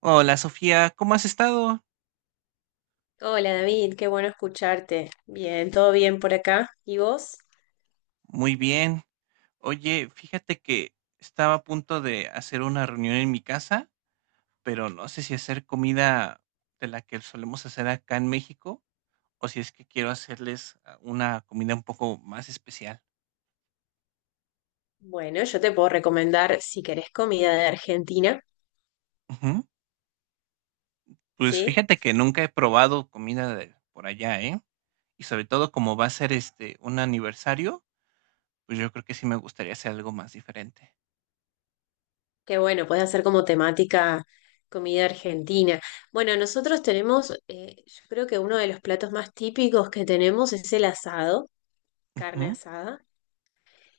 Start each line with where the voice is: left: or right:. right: Hola Sofía, ¿cómo has estado?
left: Hola David, qué bueno escucharte. Bien, todo bien por acá. ¿Y vos?
right: Muy bien. Oye, fíjate que estaba a punto de hacer una reunión en mi casa, pero no sé si hacer comida de la que solemos hacer acá en México o si es que quiero hacerles una comida un poco más especial.
left: Bueno, yo te puedo recomendar si querés comida de Argentina,
right: Ujú. Pues
left: ¿sí?
right: fíjate que nunca he probado comida de por allá, ¿eh? Y sobre todo como va a ser un aniversario, pues yo creo que sí me gustaría hacer algo más diferente.
left: Qué bueno, puedes hacer como temática comida argentina. Bueno, nosotros tenemos, yo creo que uno de los platos más típicos que tenemos es el asado, carne
right: Ujú,
left: asada,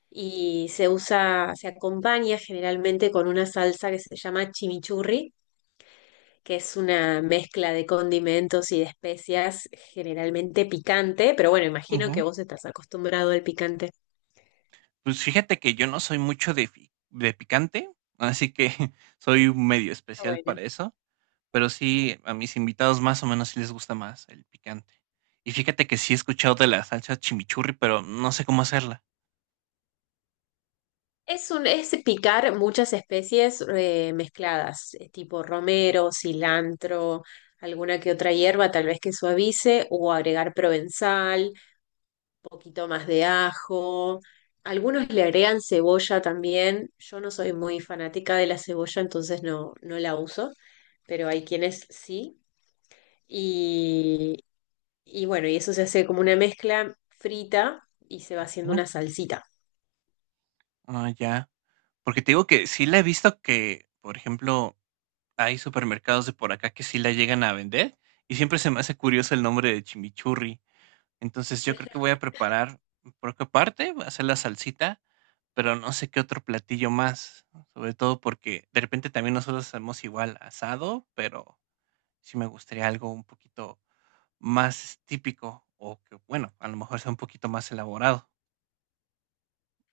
left: y se usa, se acompaña generalmente con una salsa que se llama chimichurri que es una mezcla de condimentos y de especias, generalmente picante, pero bueno, imagino que
right: ujú.
left: vos estás acostumbrado al picante.
right: Pues fíjate que yo no soy mucho de fi de picante, así que soy un medio
left: Pero
right: especial
left: bueno,
right: para eso, pero sí, a mis invitados más o menos sí les gusta más el picante. Y fíjate que sí he escuchado de la salsa chimichurri, pero no sé cómo hacerla.
left: es picar muchas especies mezcladas, tipo romero, cilantro, alguna que otra hierba, tal vez que suavice, o agregar provenzal, poquito más de ajo. Algunos le agregan cebolla también. Yo no soy muy fanática de la cebolla, entonces no la uso, pero hay quienes sí. Y, y bueno, y eso se hace como una mezcla frita y se va haciendo
right: ¿Mm?
left: una salsita.
right: Ah, ya. Porque te digo que sí la he visto que, por ejemplo, hay supermercados de por acá que sí la llegan a vender y siempre se me hace curioso el nombre de chimichurri. Entonces yo creo que voy a preparar, por qué parte, voy a hacer la salsita. Pero no sé qué otro platillo más, sobre todo porque de repente también nosotros hacemos igual asado, pero sí me gustaría algo un poquito más típico o que, bueno, a lo mejor sea un poquito más elaborado.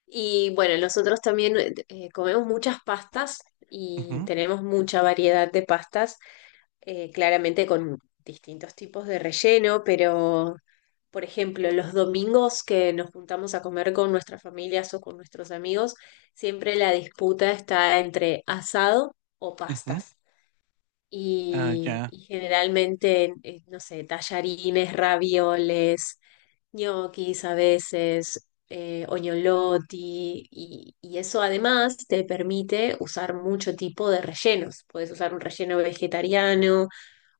left: Y bueno, nosotros también comemos muchas pastas y
right: Ujú,
left: tenemos mucha variedad de pastas, claramente con distintos tipos de relleno, pero por ejemplo, los domingos que nos juntamos a comer con nuestras familias o con nuestros amigos, siempre la disputa está entre asado o
right: ujú.
left: pastas.
right: Ah, ya.
left: Y generalmente, no sé, tallarines, ravioles, ñoquis a veces, oñoloti, y eso además te permite usar mucho tipo de rellenos. Puedes usar un relleno vegetariano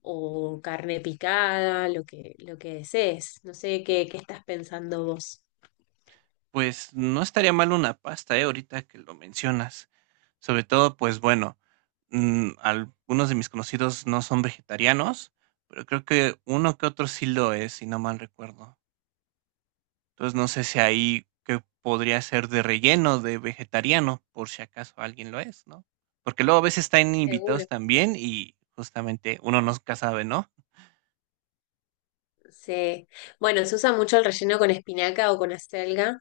left: o carne picada, lo que desees. No sé qué estás pensando vos.
right: Pues no estaría mal una pasta, ¿eh? Ahorita que lo mencionas. Sobre todo, pues bueno, mm, algunos de mis conocidos no son vegetarianos, pero creo que uno que otro sí lo es, si no mal recuerdo. Entonces no sé si ahí que podría ser de relleno, de vegetariano, por si acaso alguien lo es, ¿no? Porque luego a veces están
left: Seguro.
right: invitados también y justamente uno nunca sabe, ¿no?
left: Sí. Bueno, se usa mucho el relleno con espinaca o con acelga,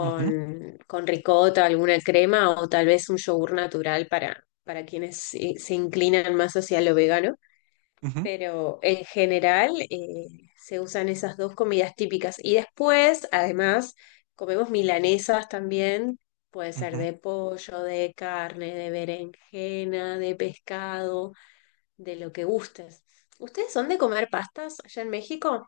right: Ujú,
left: con ricota, alguna crema o tal vez un yogur natural para quienes se inclinan más hacia lo vegano.
right: ujú,
left: Pero en general se usan esas dos comidas típicas. Y después, además, comemos milanesas también. Puede ser
right: ujú.
left: de pollo, de carne, de berenjena, de pescado, de lo que gustes. ¿Ustedes son de comer pastas allá en México?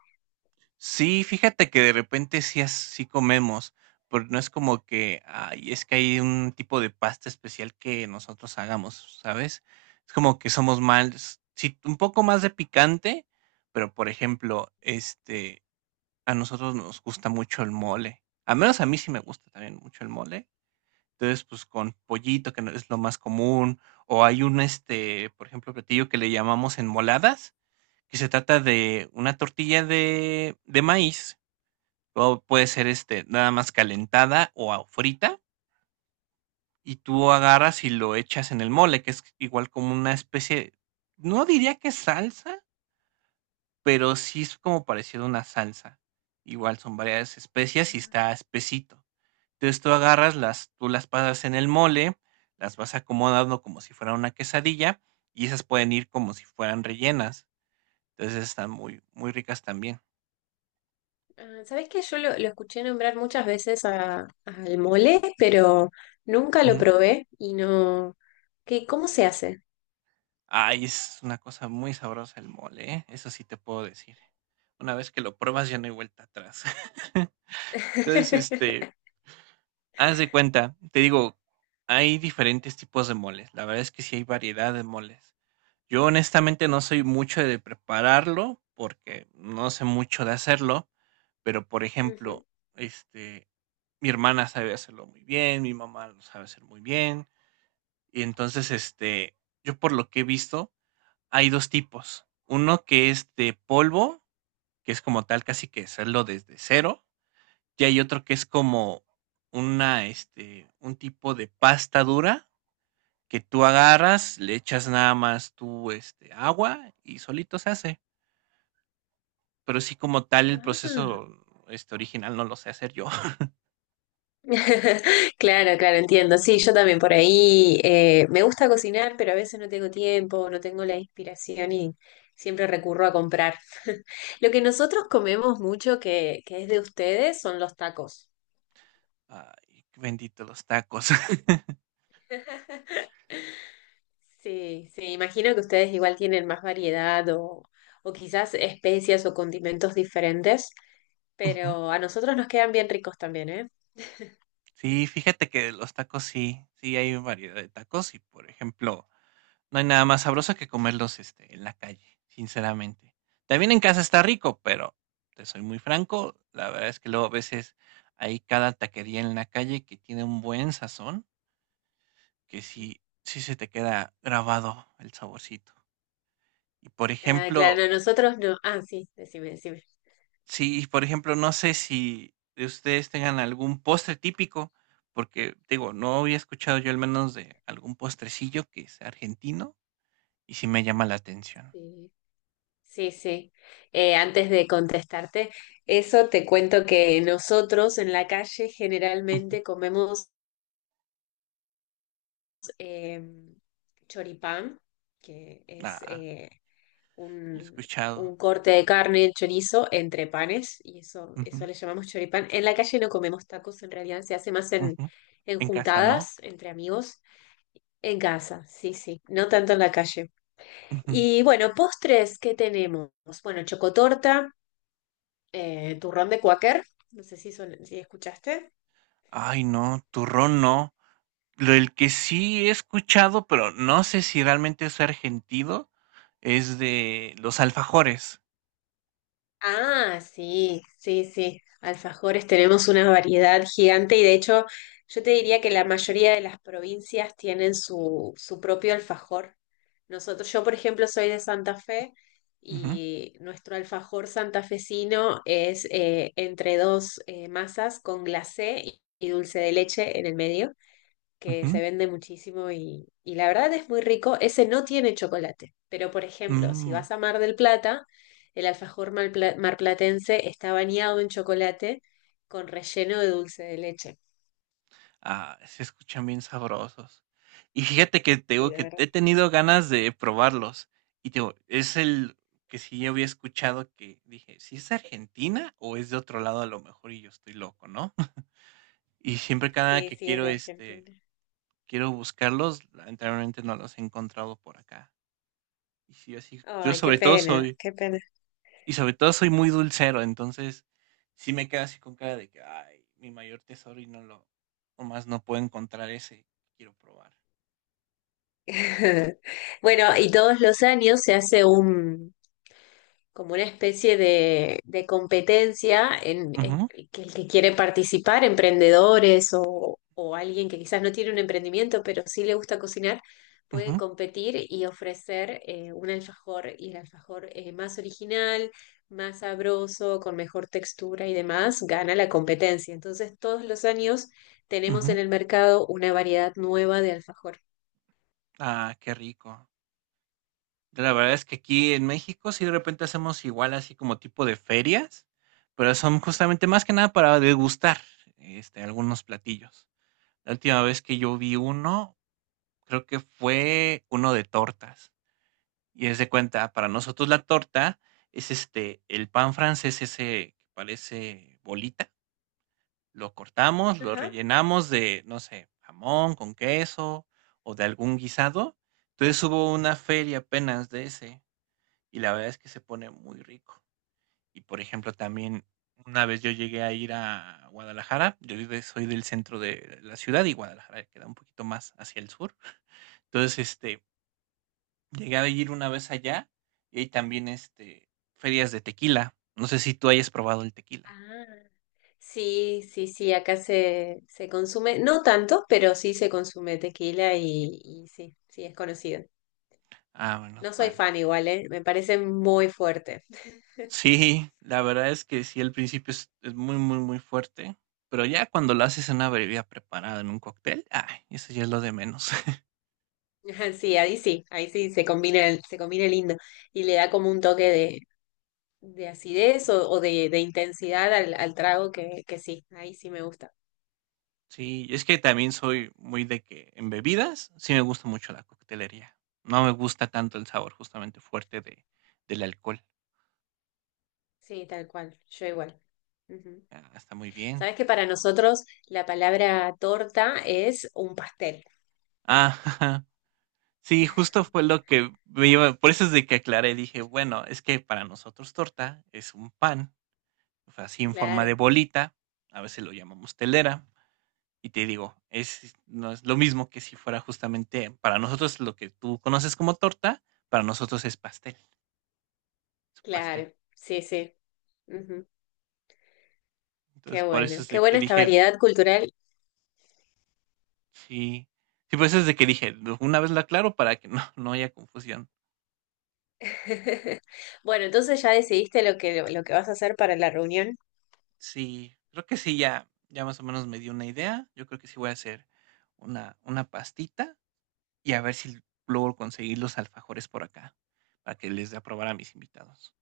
right: Sí, fíjate que de repente sí, sí comemos, pero no es como que, ay, es que hay un tipo de pasta especial que nosotros hagamos, ¿sabes? Es como que somos más, sí, un poco más de picante, pero por ejemplo, a nosotros nos gusta mucho el mole. Al menos a mí sí me gusta también mucho el mole. Entonces, pues, con pollito, que no es lo más común, o hay por ejemplo, platillo que le llamamos enmoladas, que se trata de una tortilla de maíz, o puede ser, nada más calentada o frita, y tú agarras y lo echas en el mole, que es igual como una especie, no diría que salsa, pero sí es como parecido a una salsa. Igual son varias especias y está espesito. Entonces tú agarras las, tú las pasas en el mole, las vas acomodando como si fuera una quesadilla y esas pueden ir como si fueran rellenas. Entonces están muy ricas también.
left: Ah, ¿sabés que yo lo escuché nombrar muchas veces al mole, pero nunca lo
right: Ujú.
left: probé y no... ¿Qué, cómo se hace?
right: Ay, es una cosa muy sabrosa el mole, ¿eh? Eso sí te puedo decir. Una vez que lo pruebas ya no hay vuelta atrás. Entonces, haz de cuenta, te digo, hay diferentes tipos de moles. La verdad es que sí hay variedad de moles. Yo honestamente no soy mucho de prepararlo porque no sé mucho de hacerlo. Pero, por
left: Ujú.
right: ejemplo, este, mi hermana sabe hacerlo muy bien, mi mamá lo sabe hacer muy bien. Y entonces, yo por lo que he visto, hay 2 tipos. Uno que es de polvo, que es como tal casi que hacerlo desde cero, y hay otro que es como un tipo de pasta dura que tú agarras, le echas nada más tú, agua y solito se hace. Pero sí como tal el
left: Ah.
right: proceso, original no lo sé hacer yo.
left: Claro, claro, entiendo. Sí, yo también por ahí me gusta cocinar, pero a veces no tengo tiempo, no tengo la inspiración y siempre recurro a comprar. Lo que nosotros comemos mucho que es de ustedes son los tacos.
right: Ay, bendito los tacos.
left: Sí, sí, imagino que ustedes igual tienen más variedad o quizás especias o condimentos diferentes,
right: Ujú.
left: pero a nosotros nos quedan bien ricos también, ¿eh?
right: Sí, fíjate que los tacos sí, sí hay variedad de tacos y, por ejemplo, no hay nada más sabroso que comerlos, en la calle, sinceramente. También en casa está rico, pero te soy muy franco, la verdad es que luego a veces hay cada taquería en la calle que tiene un buen sazón, que
left: Ujú.
right: sí, sí se te queda grabado el saborcito. Y, por
left: Ah,
right: ejemplo.
left: claro, no, nosotros no. Ah, sí, decime, decime.
right: Sí, por ejemplo, no sé si ustedes tengan algún postre típico, porque digo, no había escuchado yo al menos de algún postrecillo que sea argentino y sí me llama la atención.
left: Sí. Sí, sí. Antes de contestarte, eso te cuento que nosotros en la calle
right: Ujú.
left: generalmente comemos eh, choripán, que es
right: Ah, lo he
left: un,
right: escuchado.
left: un corte de carne, chorizo, entre panes, y eso,
right: Ujú,
left: eso le llamamos choripán. En la calle no comemos tacos, en realidad se hace más
right: ujú.
left: en
right: En casa, ¿no?
left: juntadas entre amigos. En casa, sí, sí, no tanto en la calle.
right: Ujú.
left: Y bueno, postres, ¿qué tenemos? Bueno, chocotorta turrón de Quaker, no sé si, si escuchaste.
right: Ay, no, turrón no. Lo el que sí he escuchado, pero no sé si realmente es argentino, es de los alfajores.
left: Ah, sí, sí, sí. Alfajores tenemos una variedad gigante y de hecho yo te diría que la mayoría de las provincias tienen su propio alfajor. Nosotros, yo por ejemplo soy de Santa Fe
right: Ujú,
left: y nuestro alfajor santafesino es entre dos masas con glacé y dulce de leche en el medio. Que
right: ujú.
left: se vende muchísimo y la verdad es muy rico. Ese no tiene chocolate, pero por ejemplo, si
right: Mm.
left: vas a Mar del Plata, el alfajor marplatense está bañado en chocolate con relleno de dulce de leche.
right: Ah, se escuchan bien sabrosos. Y fíjate que te
left: Sí,
right: digo
left: de
right: que he
left: verdad.
right: tenido ganas de probarlos. Y te digo, es el que sí yo había escuchado que dije, si es de Argentina o es de otro lado a lo mejor y yo estoy loco, ¿no? Y siempre cada
left: Sí,
right: que
left: sí, es
right: quiero
left: de Argentina.
right: quiero buscarlos, lamentablemente no los he encontrado por acá. Y sí, así, yo
left: Ay, qué
right: sobre todo
left: pena,
right: soy,
left: qué pena.
right: y sobre todo soy muy dulcero, entonces sí me quedo así con cara de que, ay, mi mayor tesoro y nomás no puedo encontrar ese que quiero probar.
left: Bueno, y todos los años se hace como una especie de competencia en
right: Ujú,
left: que el que quiere participar, emprendedores o alguien que quizás no tiene un emprendimiento, pero sí le gusta cocinar, puede
right: ujú,
left: competir y ofrecer un alfajor y el alfajor más original, más sabroso, con mejor textura y demás, gana la competencia. Entonces, todos los años tenemos
right: ujú.
left: en el mercado una variedad nueva de alfajor.
right: Ah, qué rico. La verdad es que aquí en México sí de repente hacemos igual así como tipo de ferias, pero son justamente más que nada para degustar algunos platillos. La última vez que yo vi uno, creo que fue uno de tortas. Y es de cuenta, para nosotros la torta es el pan francés ese que parece bolita. Lo cortamos, lo
left: Ajá.
right: rellenamos de, no sé, jamón con queso o de algún guisado. Entonces hubo una feria apenas de ese y la verdad es que se pone muy rico. Y por ejemplo, también una vez yo llegué a ir a Guadalajara, soy del centro de la ciudad y Guadalajara queda un poquito más hacia el sur. Entonces, llegué a ir una vez allá y hay también ferias de tequila. No sé si tú hayas probado el tequila.
left: Ah, sí, sí, sí, acá se consume, no tanto, pero sí se consume tequila y sí, sí, es conocido.
right: Ah, menos
left: No soy
right: mal.
left: fan igual, ¿eh? Me parece muy fuerte.
right: Sí, la verdad es que sí, al principio es muy fuerte, pero ya cuando lo haces en una bebida preparada, en un cóctel, ay, eso ya es lo de menos.
left: Ajá, sí, ahí sí, ahí sí se combina, se combina lindo y le da como un toque de acidez o de intensidad al trago que sí, ahí sí me gusta.
right: Sí, es que también soy muy de que en bebidas sí me gusta mucho la coctelería. No me gusta tanto el sabor justamente fuerte de, del alcohol.
left: Sí, tal cual, yo igual. Ujú.
right: Ah, está muy bien.
left: Sabes que para nosotros la palabra torta es un pastel.
right: Ah, sí, justo fue lo que me iba, por eso es de que aclaré, dije, bueno, es que para nosotros torta es un pan, o sea, así en forma de
left: Claro,
right: bolita, a veces lo llamamos telera. Y te digo, es, no es lo mismo que si fuera justamente para nosotros lo que tú conoces como torta, para nosotros es pastel, es un pastel.
left: claro, sí, sí. Ujú,
right: Entonces,
left: qué
right: por eso
left: bueno,
right: es
left: qué
right: de
left: buena
right: que
left: esta
right: dije,
left: variedad cultural.
right: sí, sí, por eso es de que dije, una vez lo aclaro para que no, no haya confusión.
left: Bueno, entonces ya decidiste lo que vas a hacer para la reunión.
right: Sí, creo que sí, ya, ya más o menos me dio una idea. Yo creo que sí voy a hacer una pastita y a ver si logro conseguir los alfajores por acá, para que les dé a probar a mis invitados.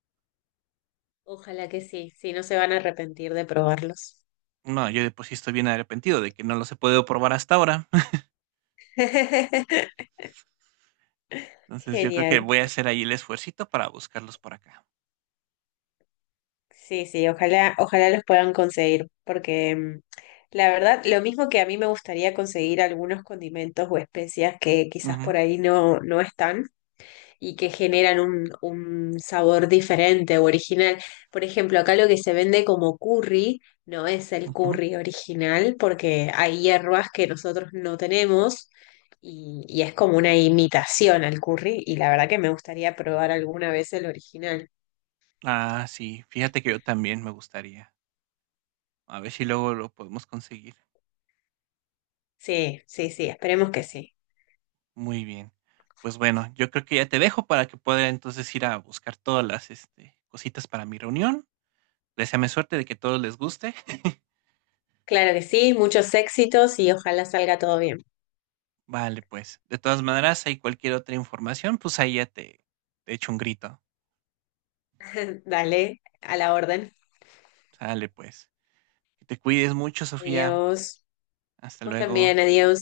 left: Ojalá que sí, sí, no se van a arrepentir de probarlos.
right: No, yo de por sí estoy bien arrepentido de que no los he podido probar hasta ahora. Entonces, yo creo que
left: Genial.
right: voy a hacer ahí el esfuercito para buscarlos por acá.
left: Sí, sí, ojalá, ojalá los puedan conseguir, porque mm, la verdad, lo mismo que a mí me gustaría conseguir algunos condimentos o especias que quizás
right: Ujú,
left: por ahí no están. Y que generan un sabor diferente o original. Por ejemplo, acá lo que se vende como curry no es el
right: ujú.
left: curry original porque hay hierbas que nosotros no tenemos y es como una imitación al curry y la verdad que me gustaría probar alguna vez el original.
right: Ah, sí, fíjate que yo también me gustaría. A ver si luego lo podemos conseguir.
left: Sí, sí, sí, esperemos que sí.
right: Muy bien. Pues bueno, yo creo que ya te dejo para que pueda entonces ir a buscar todas las cositas para mi reunión. Deseame suerte de que todos les guste.
left: Claro que sí, muchos éxitos y ojalá salga todo bien.
right: Vale, pues. De todas maneras, hay cualquier otra información, pues ahí ya te echo un grito.
left: Dale, a la orden.
right: Sale, pues. Que te cuides mucho, Sofía.
left: Adiós.
right: Hasta
left: Vos
right: luego.
left: también, adiós.